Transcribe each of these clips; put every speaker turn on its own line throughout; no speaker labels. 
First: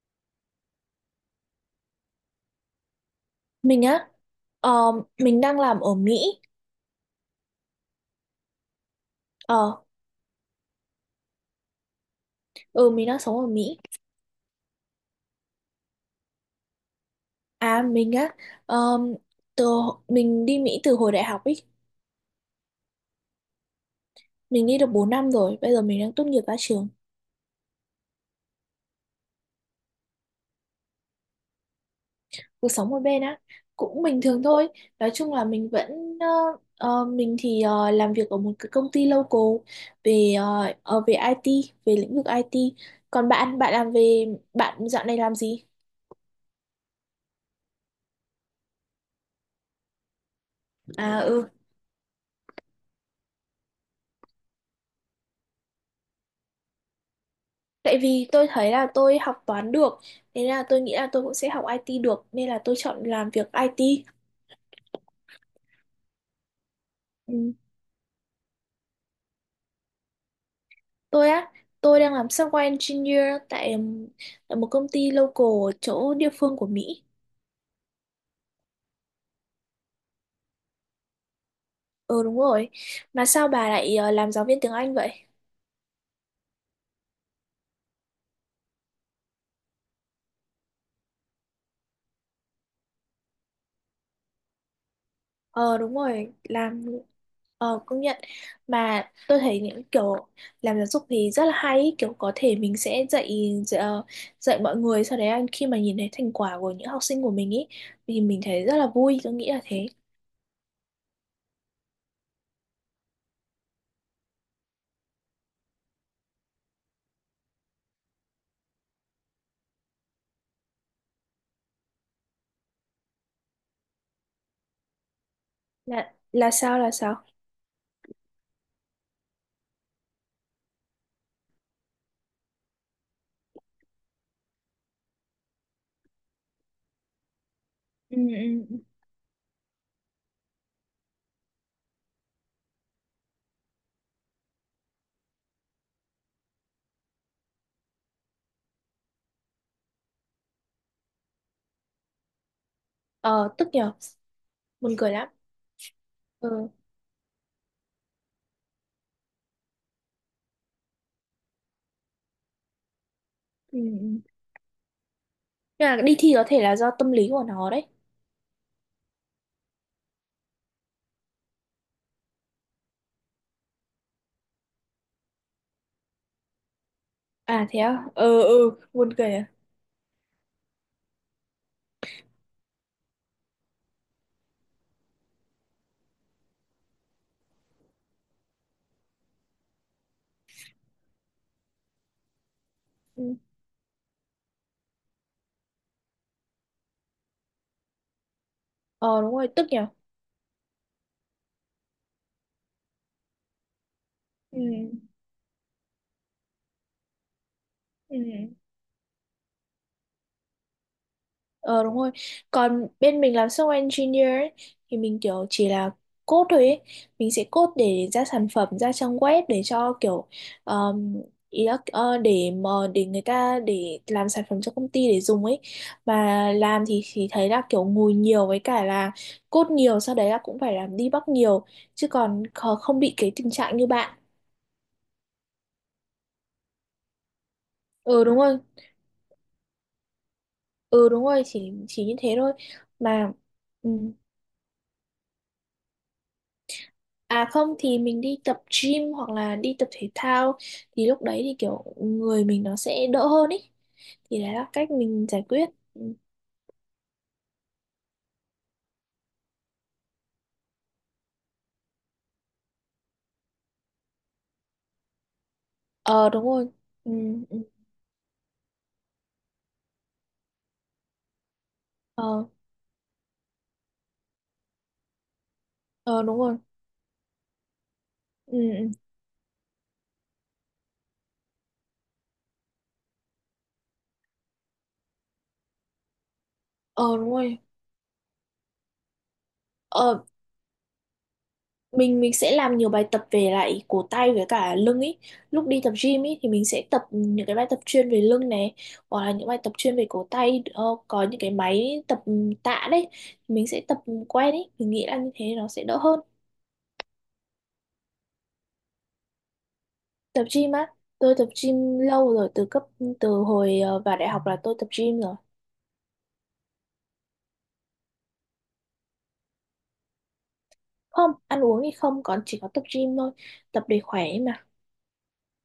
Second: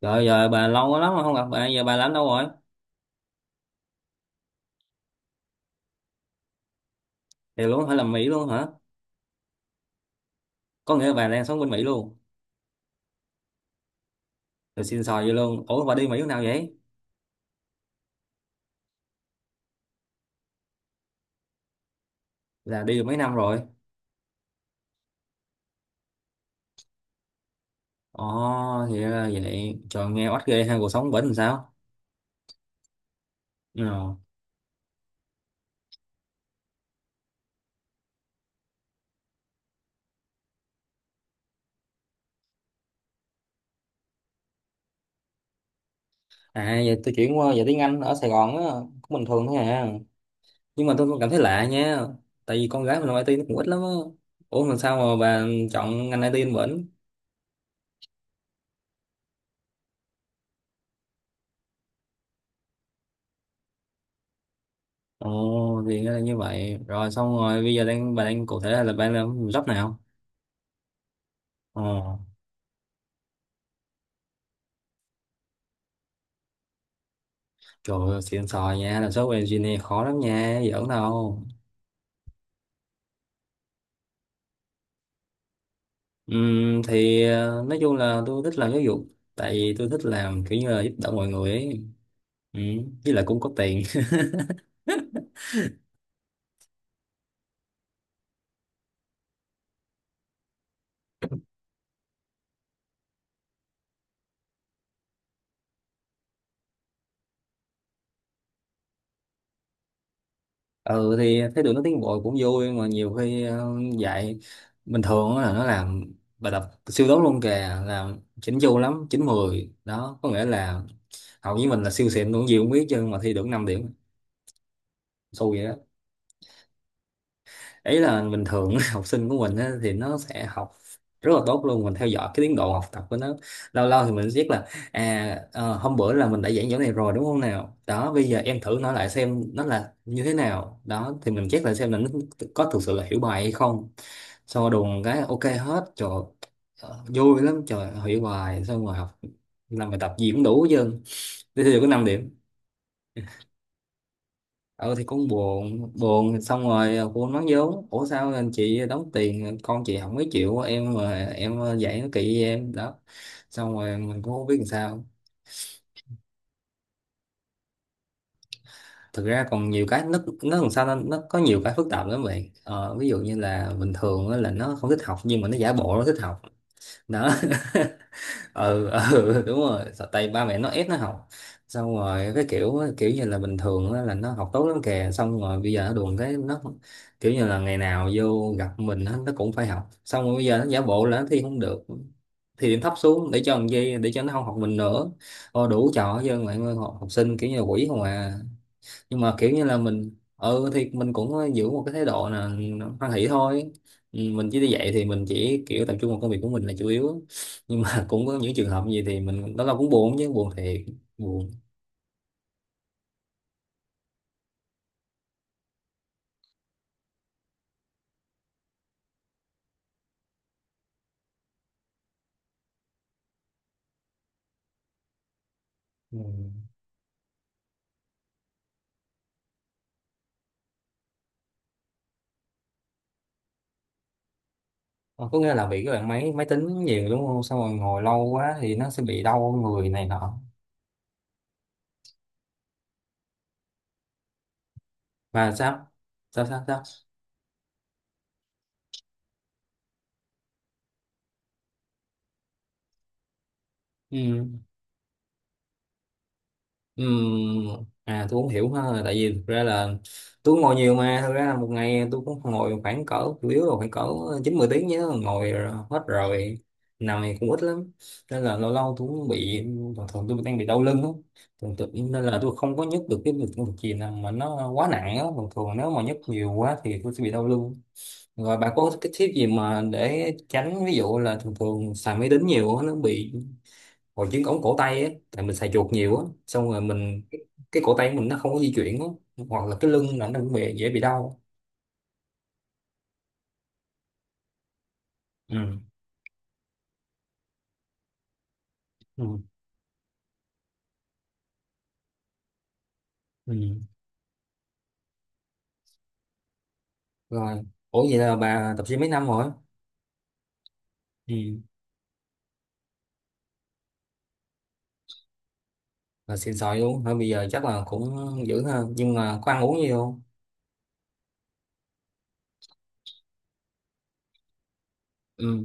Rồi giờ bà lâu quá lắm rồi không gặp bà, giờ bà làm đâu rồi?
Mình á, ờ, mình đang làm ở Mỹ,
Thì luôn phải làm Mỹ luôn hả?
ờ,
Có nghĩa là bà đang sống bên Mỹ luôn.
ừ mình đang sống ở Mỹ.
Rồi xin xò vậy luôn. Ủa bà đi Mỹ lúc nào vậy?
À mình á, ờ, từ mình đi Mỹ từ hồi đại học ấy,
Là đi được mấy năm rồi.
mình đi được 4 năm rồi, bây giờ mình đang tốt nghiệp ra trường,
Ồ thì ra là vậy. Trời nghe oách ghê ha cuộc sống bển làm sao?
cuộc sống ở bên á, cũng
Ừ.
bình thường thôi. Nói chung là mình thì làm việc ở một cái công ty local về về IT, về lĩnh vực IT. Còn bạn, bạn làm về, Bạn dạo này làm gì?
À giờ tôi chuyển qua giờ tiếng Anh ở Sài Gòn á, cũng bình thường thôi à. Nhưng mà tôi cũng
À,
cảm thấy
ừ.
lạ nha. Tại vì con gái mình làm IT nó cũng ít lắm á. Ủa mà sao mà bà chọn ngành IT bên bển?
Tại vì tôi thấy là tôi học toán được, thế là tôi nghĩ là tôi cũng sẽ học IT được, nên là tôi chọn làm việc IT.
Ồ thì ra là như vậy. Rồi xong
Ừ.
rồi bây giờ đang bà đang cụ thể là bà làm job nào?
Tôi á,
Ồ.
tôi đang làm software engineer tại, tại một công ty local ở chỗ địa phương của Mỹ.
Trời ơi, xịn sò nha, làm software engineer khó lắm nha, giỡn đâu.
Ờ đúng rồi. Mà sao bà lại làm giáo viên tiếng Anh vậy?
Nói chung là tôi thích làm giáo dục, tại vì tôi thích làm kiểu như là giúp đỡ mọi người ấy. Với lại cũng có tiền.
Ờ đúng rồi, làm Ờ, công nhận mà tôi thấy những kiểu làm giáo dục thì rất là hay ý. Kiểu có thể mình sẽ dạy dạy, ờ, dạy mọi người, sau đấy là khi mà nhìn thấy thành quả của những học sinh của mình ý thì mình thấy rất là vui, tôi nghĩ là thế.
Ừ thì thấy tụi nó tiến bộ cũng vui mà nhiều khi dạy bình thường á là nó làm bài tập siêu tốt luôn kìa, làm chỉnh chu lắm, 9 10 đó, có nghĩa là học với mình là siêu xịn luôn gì cũng biết chứ mà thi được 5 điểm, xui vậy đó.
Là sao?
Ý là bình thường học sinh của mình á, thì nó sẽ học rất là tốt luôn, mình theo dõi cái tiến độ học tập của nó. Lâu lâu thì mình biết là à hôm bữa là mình đã giảng chỗ này rồi đúng không, nào đó
ừ
bây giờ em
ừ ừ
thử nói lại xem nó là như thế nào đó thì mình check lại xem là nó có thực sự là hiểu bài hay không. Sau đùng cái ok hết trời, vui lắm trời, hiểu bài xong rồi học làm bài tập gì cũng đủ hết trơn, thế thì có 5 điểm.
Ờ tức nhờ. Buồn
Ờ thì
cười
con
lắm.
buồn buồn xong
Ừ.
rồi cô nói vốn ủa sao anh chị đóng tiền con chị không mấy chịu em mà em dạy nó kỵ với em đó. Xong
Ừ,
rồi
ừ.
mình cũng không biết làm sao.
Nhưng mà đi thi có thể là do tâm lý của nó đấy.
Thực ra còn nhiều cái nó làm sao nó có nhiều cái phức tạp lắm vậy, ví dụ như là bình thường á là nó không thích học nhưng mà nó giả bộ nó thích học đó.
À thế à. Ừ, ừ,
Ừ,
buồn cười
ừ
à.
đúng rồi. Sợ tay ba mẹ nó ép nó học xong rồi cái kiểu kiểu như là bình thường á, là nó học tốt lắm kìa xong rồi bây giờ nó đùn cái nó kiểu như là ngày nào vô gặp mình á, nó cũng phải học xong rồi bây giờ nó giả bộ là nó thi không được thì điểm thấp xuống
Ừ.
để cho làm gì, để cho nó không học mình nữa. Ô, đủ trò chứ mọi người học, học sinh kiểu như là quỷ không à. Nhưng
Ờ đúng
mà
rồi,
kiểu như
tức
là
nhờ.
mình ừ thì mình cũng giữ một cái thái độ là hoan hỷ thôi. Ừ, mình chỉ
Ừ,
đi dạy thì mình chỉ kiểu tập trung vào công việc của mình là chủ yếu, nhưng mà
ừ.
cũng có những trường hợp gì thì mình đó là cũng buồn chứ, buồn thiệt buồn.
Ờ đúng rồi. Còn bên mình làm software engineer ấy, thì mình kiểu chỉ là code thôi ấy. Mình sẽ code để ra sản phẩm, ra trang web để cho kiểu um, để mà để người ta, để làm sản phẩm cho công ty để dùng ấy.
Ừ.
Mà làm thì thấy là kiểu ngồi nhiều với cả là code nhiều, sau đấy là cũng phải làm debug nhiều chứ còn không bị cái tình trạng như bạn.
Ờ, có nghĩa là bị cái bạn máy máy tính nhiều đúng không, xong rồi ngồi
Ừ
lâu
đúng
quá
rồi.
thì nó sẽ bị đau người này nọ
Ừ đúng rồi, chỉ như thế thôi. Mà ừ.
và sao sao.
À không thì mình đi tập gym hoặc là đi tập thể thao thì lúc đấy thì kiểu người mình nó sẽ đỡ hơn ý. Thì
Ừ.
đấy là cách mình giải quyết. Ừ.
Ừm, à tôi cũng hiểu ha, tại vì thực ra là tôi ngồi nhiều mà thực ra là một ngày tôi cũng ngồi khoảng cỡ chủ yếu là khoảng cỡ 9 10 tiếng nhớ, ngồi rồi- hết
Ờ đúng
rồi,
rồi. Ừ,
nằm thì cũng
ừ.
ít lắm nên là lâu lâu tôi cũng bị, thường thường tôi đang bị đau lưng á, thường thường nên là
Ờ,
tôi không có nhấc được cái việc công việc gì nào mà nó quá nặng á, thường thường nếu mà nhấc
ờ đúng
nhiều
rồi.
quá thì tôi sẽ bị đau lưng. Rồi
Ừ,
bà
ừ.
có cái tip gì mà để tránh ví dụ là thường thường xài máy tính nhiều á, nó bị hồi chứng ống cổ tay ấy, tại mình xài chuột nhiều á xong rồi
Ờ
mình
đúng rồi.
cái cổ tay của mình nó không có di chuyển á, hoặc là cái lưng
Ờ,
là nó cũng bị, dễ bị đau.
mình sẽ làm nhiều bài tập về lại cổ tay với cả lưng ý. Lúc
Ừ.
đi tập gym ý thì mình sẽ tập những cái bài tập chuyên về lưng này,
Ừ.
hoặc là những bài tập chuyên về cổ tay, có những cái máy tập tạ đấy
Ừ.
mình sẽ tập quen ý. Mình nghĩ là như thế nó sẽ đỡ hơn.
Rồi ủa vậy là bà tập gym mấy năm rồi.
Tập gym á,
Ừ.
tôi tập gym lâu rồi, từ hồi vào đại học là tôi tập gym rồi.
Là xịn sòi luôn thôi, bây giờ chắc là cũng dữ ha, nhưng mà có ăn uống gì không.
Không, ăn uống thì không, còn chỉ có tập gym thôi. Tập để khỏe ấy mà.
Ừ.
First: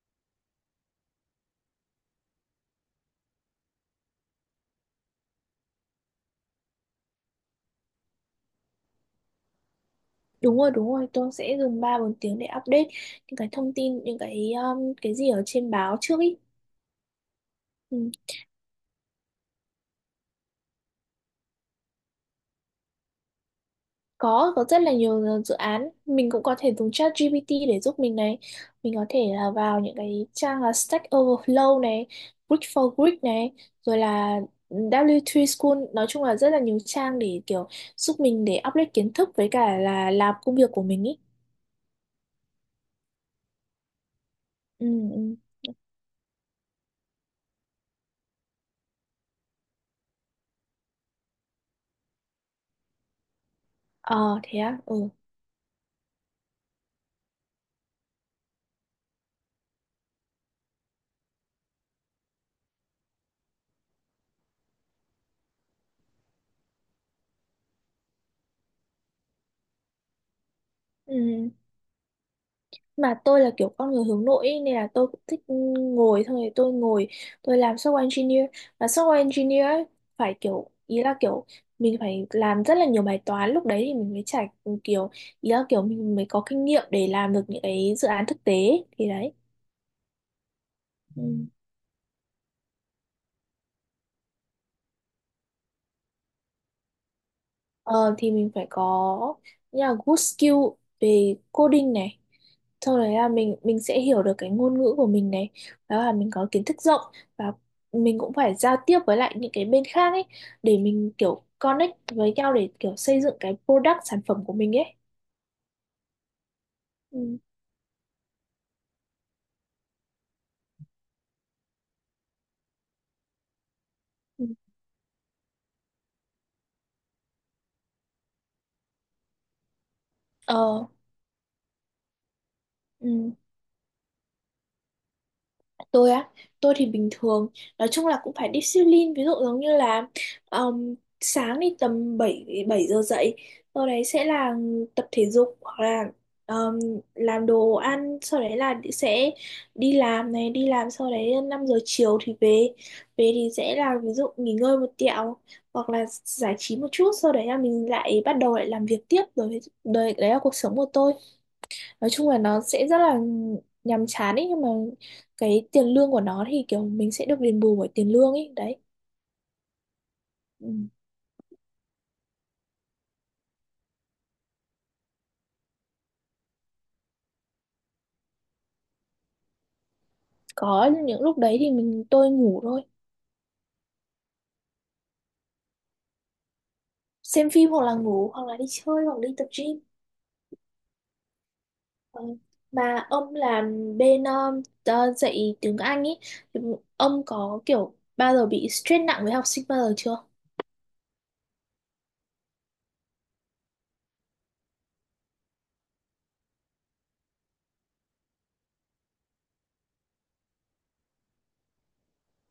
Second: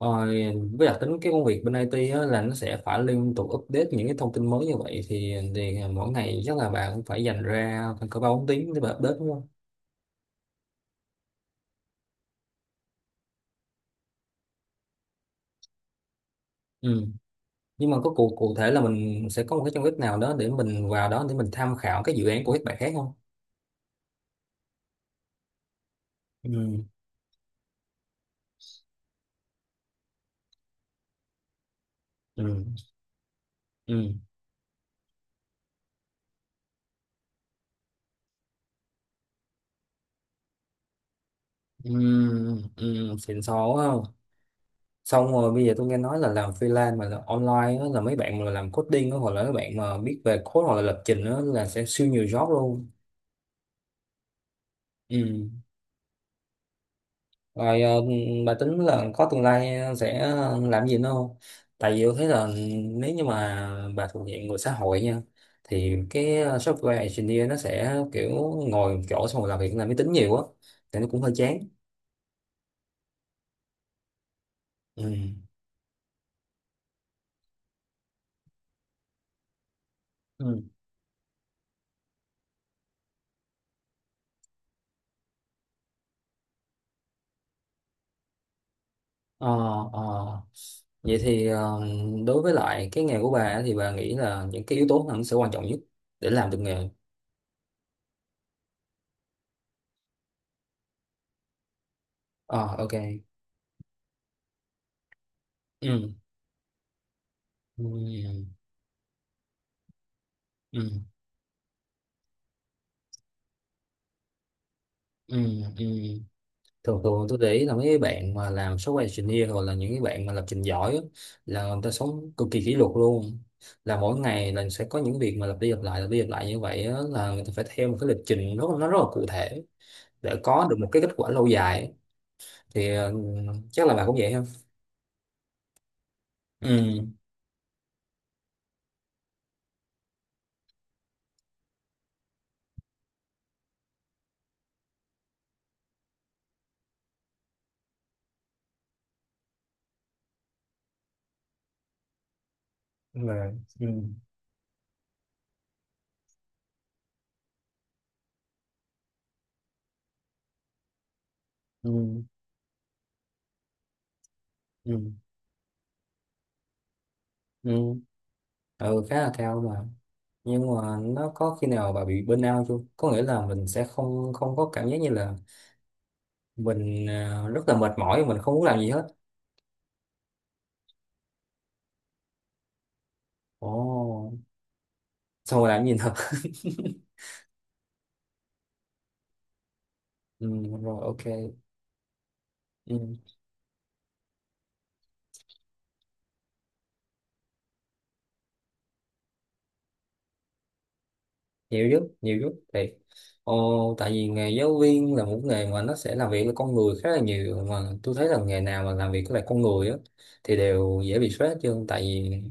Rồi với đặc tính cái công việc bên IT á, là nó sẽ phải liên tục update những cái thông tin mới như vậy thì mỗi ngày chắc là bạn cũng phải dành ra khoảng cỡ 3 4 tiếng để bà update đúng không.
Đúng rồi, tôi sẽ dùng 3 4 tiếng để update những cái thông tin, những cái gì ở trên báo trước ý.
Ừ. Nhưng mà
Ừ.
có cụ cụ thể là mình sẽ có một cái trong web nào đó để mình vào đó để mình tham khảo cái dự án của các bạn khác không.
Có rất là nhiều dự án, mình cũng có thể
Ừ
dùng ChatGPT để giúp mình này, mình có thể là vào những cái trang là Stack Overflow này, Greek
ừ
for Greek này, rồi
ừ.
là W3 School, nói chung là rất là nhiều trang để kiểu giúp mình để update kiến thức với cả là làm công việc của mình ý.
Ừ ừ. Xịn sò quá không.
Ừ,
Xong
ừ.
rồi bây giờ tôi nghe nói là làm freelance mà là online đó, là mấy bạn mà làm coding đó, hoặc là mấy bạn mà biết về code hoặc là lập trình đó, là sẽ siêu nhiều job luôn.
Ờ thế á. Ừ.
Ừ. Rồi bà tính là có tương lai sẽ làm gì nữa không? Tại vì tôi thấy là nếu như mà bà thuộc diện người xã hội nha thì cái software engineer nó sẽ kiểu ngồi một chỗ xong rồi làm việc làm máy tính nhiều á thì nó cũng hơi
ừ
chán.
mà tôi là kiểu con người hướng nội ý, nên là tôi
Ừ.
cũng thích ngồi thôi. Tôi làm software engineer, và software engineer ấy, phải
Ừ.
kiểu ý là kiểu mình phải làm rất là nhiều bài toán, lúc đấy thì mình mới trải kiểu, ý là kiểu mình mới có kinh nghiệm để làm được những cái dự án thực tế ấy. Thì đấy.
Ờ, ờ. Vậy thì
Ừ.
đối với lại cái nghề của bà á, thì bà nghĩ là những cái yếu tố nào nó sẽ quan trọng nhất để làm được nghề?
Ờ, thì mình phải có như là good skill về coding này,
Ờ ok.
sau đấy là mình sẽ hiểu được cái ngôn ngữ của mình này, đó là
Ừ.
mình có kiến thức rộng, và
Ừ.
mình cũng
Ừ.
phải giao tiếp với lại những cái bên khác ấy, để
Ừ.
mình kiểu connect với nhau để kiểu xây dựng cái product sản phẩm của mình ấy.
Ừ. Ừ. Thường thường tôi
Ừ.
để ý là mấy cái bạn mà làm software engineer hoặc là những cái bạn mà lập trình giỏi á, là người ta sống cực kỳ kỷ luật luôn, là mỗi
Ừ.
ngày là sẽ có những việc mà lặp đi lặp lại lặp đi lặp lại như vậy á, là người ta phải theo một cái lịch trình rất nó rất là cụ thể để có được một
Ờ.
cái kết quả lâu dài thì ừ,
Ừ.
chắc là bạn cũng vậy không.
Tôi á, tôi thì
Ừ.
bình thường, nói chung là cũng phải discipline, ví dụ giống như là um, sáng thì tầm 7 7 giờ dậy, sau đấy sẽ là tập thể dục hoặc là um, làm đồ ăn, sau đấy là sẽ đi làm này, đi làm sau đấy 5 giờ chiều thì về.
Đúng
Về thì
rồi.
sẽ
Ừ.
là ví dụ nghỉ ngơi một tẹo hoặc là giải trí một chút, sau đấy là mình lại bắt đầu lại làm việc tiếp rồi, đấy, đấy là cuộc sống của tôi,
Ừ
nói chung là nó sẽ rất là nhàm chán ấy, nhưng mà
ừ
cái tiền lương của nó thì kiểu mình sẽ được đền
ừ.
bù bởi tiền lương ấy đấy.
Ừ khá là cao mà,
Ừ.
nhưng mà nó có khi nào bà bị burnout chưa, có nghĩa là mình sẽ không không có cảm giác như là mình rất là mệt mỏi, mình không muốn làm gì hết.
Có những lúc đấy thì tôi ngủ thôi,
Ồ, xong rồi làm gì nữa?
xem phim hoặc là ngủ hoặc là đi chơi hoặc đi tập gym.
Ừ, rồi ok.
Ờ. Mà
Ừ,
ông làm bên dạy tiếng Anh ấy, ông có kiểu bao giờ bị stress nặng với học sinh bao giờ chưa?
nhiều giúp thì. Ồ, tại vì nghề giáo viên là một nghề mà nó sẽ làm việc với con người khá là nhiều, mà tôi thấy là nghề nào mà làm việc với lại con người á thì đều dễ bị stress hết trơn, tại vì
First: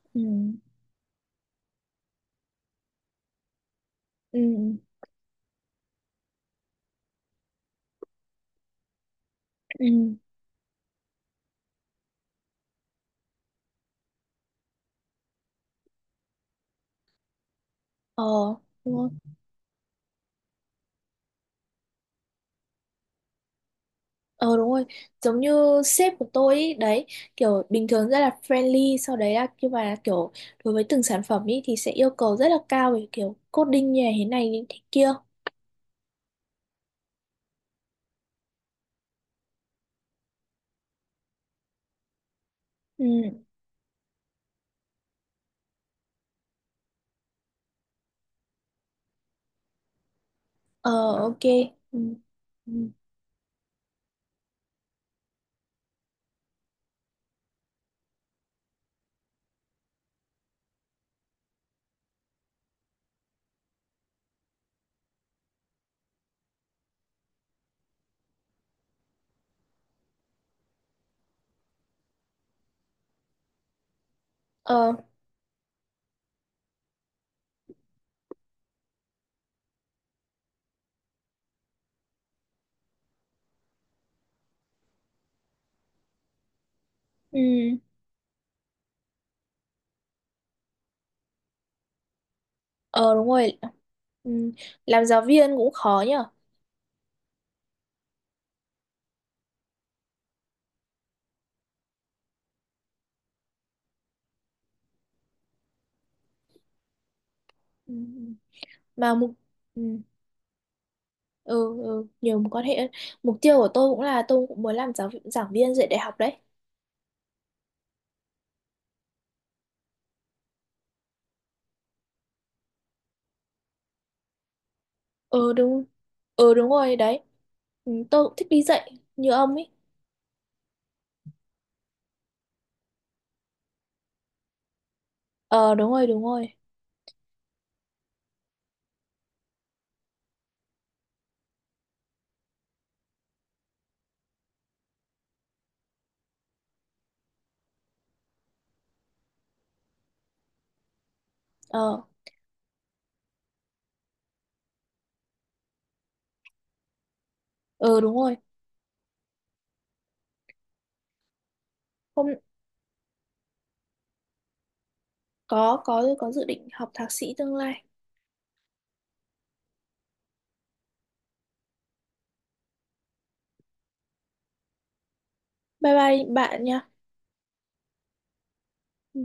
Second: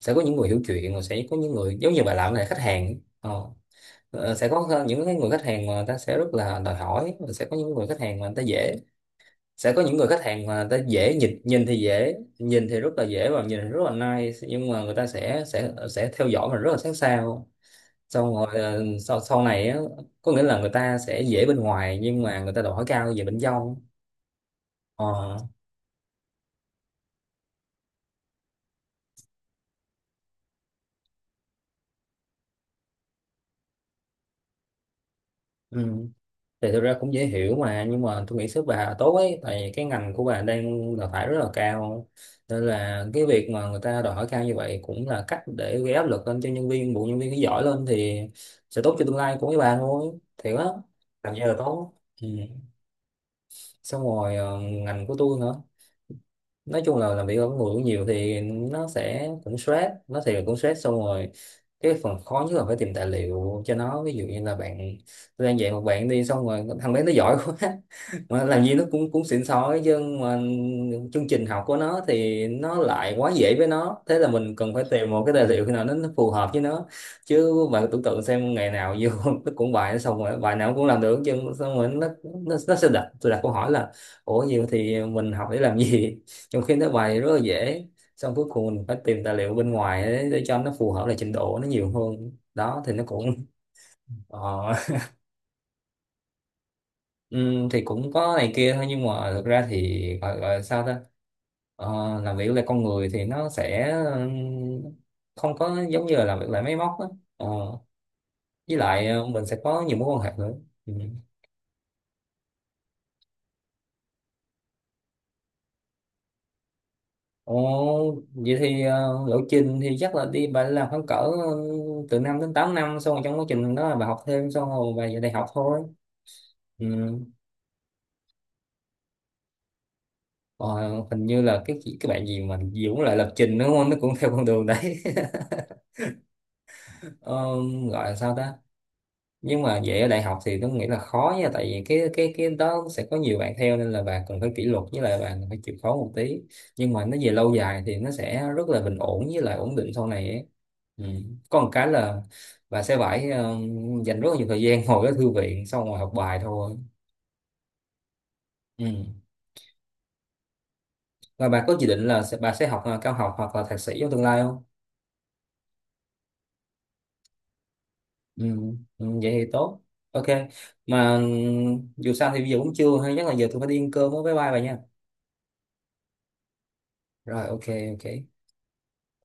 sẽ có
Ừ,
những người hiểu chuyện rồi sẽ có những người giống như bà làm này khách hàng
ừ,
sẽ có những cái người khách hàng mà người ta sẽ rất là đòi hỏi và sẽ có những người khách hàng mà người ta dễ, sẽ có những
ừ.
người khách hàng mà người ta dễ nhìn nhìn thì dễ, nhìn thì rất là dễ và nhìn thì rất là nice nhưng mà người ta sẽ theo dõi mình rất là sát sao,
Ờ
xong rồi
đúng.
sau sau này á, có nghĩa là người ta sẽ dễ bên ngoài nhưng mà người ta đòi hỏi cao về bên trong.
Ờ đúng rồi,
Ờ.
giống như sếp của tôi ý, đấy, kiểu bình thường rất là friendly, sau đấy là nhưng mà kiểu đối với từng sản phẩm ý thì sẽ yêu cầu rất là cao về kiểu coding như thế này như thế kia.
Ừ. Thì thực ra cũng dễ hiểu mà, nhưng mà tôi nghĩ sếp bà tốt ấy, tại vì cái ngành của bà đang đào thải rất là cao nên
Ừ,
là cái việc mà người ta đòi hỏi cao như vậy cũng là cách để gây áp lực lên cho nhân viên, bộ nhân viên nó giỏi lên thì sẽ tốt cho tương lai của mấy bà thôi thiệt á.
ờ
Làm gì
ok.
là tốt.
Ừ.
Ừ.
Ừ.
Xong rồi ngành của tôi hả, nói chung là làm việc ở người cũng nhiều thì nó sẽ cũng stress, nó thì cũng stress. Xong rồi cái phần khó nhất là phải tìm tài liệu cho nó, ví dụ như là bạn, tôi đang dạy một bạn đi xong rồi thằng bé nó giỏi quá, mà làm gì nó cũng cũng xịn sói chứ, mà chương trình học của nó thì nó lại quá dễ với nó, thế là mình cần phải
Ờ,
tìm một cái tài liệu nào nó phù hợp với nó, chứ bạn tưởng tượng xem ngày nào vô nó cũng bài xong rồi bài nào cũng làm được chứ, xong rồi nó sẽ đặt tôi đặt câu hỏi là ủa gì thì mình học để làm gì trong khi nó bài rất là
ừ.
dễ. Xong cuối cùng mình phải tìm tài liệu bên ngoài để cho nó phù hợp lại trình độ nó nhiều hơn đó thì nó
Ờ
cũng
đúng rồi. Ừ.
ờ,
Làm giáo viên cũng khó nhở.
thì cũng có này kia thôi, nhưng mà thực ra thì gọi là sao ta. Ờ, làm việc là con người thì nó sẽ không có giống như là làm việc lại máy móc á. Ờ,
Ừ. Ừ.
với lại
Mà mục
mình sẽ có
Ừ.
nhiều mối quan hệ nữa. Ừ.
Ừ, ừ, nhiều mối quan hệ. Mục tiêu của tôi cũng là tôi cũng muốn làm giảng viên dạy đại học đấy.
Ồ, vậy thì lộ trình thì chắc là đi bà làm khoảng cỡ từ 5 đến 8 năm xong rồi trong quá trình đó là bà học thêm xong rồi bà về đại học
Ừ
thôi.
đúng. Ừ đúng rồi
Ừ.
đấy. Ừ, tôi cũng thích đi dạy như ông ấy.
Ờ, hình như là cái chị- cái bạn gì mà Dũng lại lập trình đúng không, nó cũng theo con đường đấy.
Ờ đúng rồi, đúng rồi.
Ờ, gọi là sao ta, nhưng mà vậy ở đại học thì tôi nghĩ là khó nha, tại vì cái đó sẽ có nhiều bạn theo nên là bạn cần phải kỷ luật với lại bạn phải chịu khó một tí, nhưng mà nó về lâu dài thì nó sẽ rất là bình ổn với lại ổn định sau này ấy. Ừ. Có một cái
Ờ,
là bạn sẽ phải dành rất là nhiều thời gian ngồi ở thư viện xong rồi học bài thôi.
ừ đúng rồi.
Ừ. Và bà có dự định là
Hôm
sẽ, bà sẽ học cao học hoặc là thạc sĩ trong tương lai không.
có dự định học thạc sĩ tương lai.
Ừ, ừ, vậy thì tốt. Ok. Mà ừ, dù sao thì bây giờ cũng trưa hay, chắc là giờ tôi phải đi ăn cơm với, bye bye bà nha.
Bye bye bạn nha.
Rồi ok. Ok.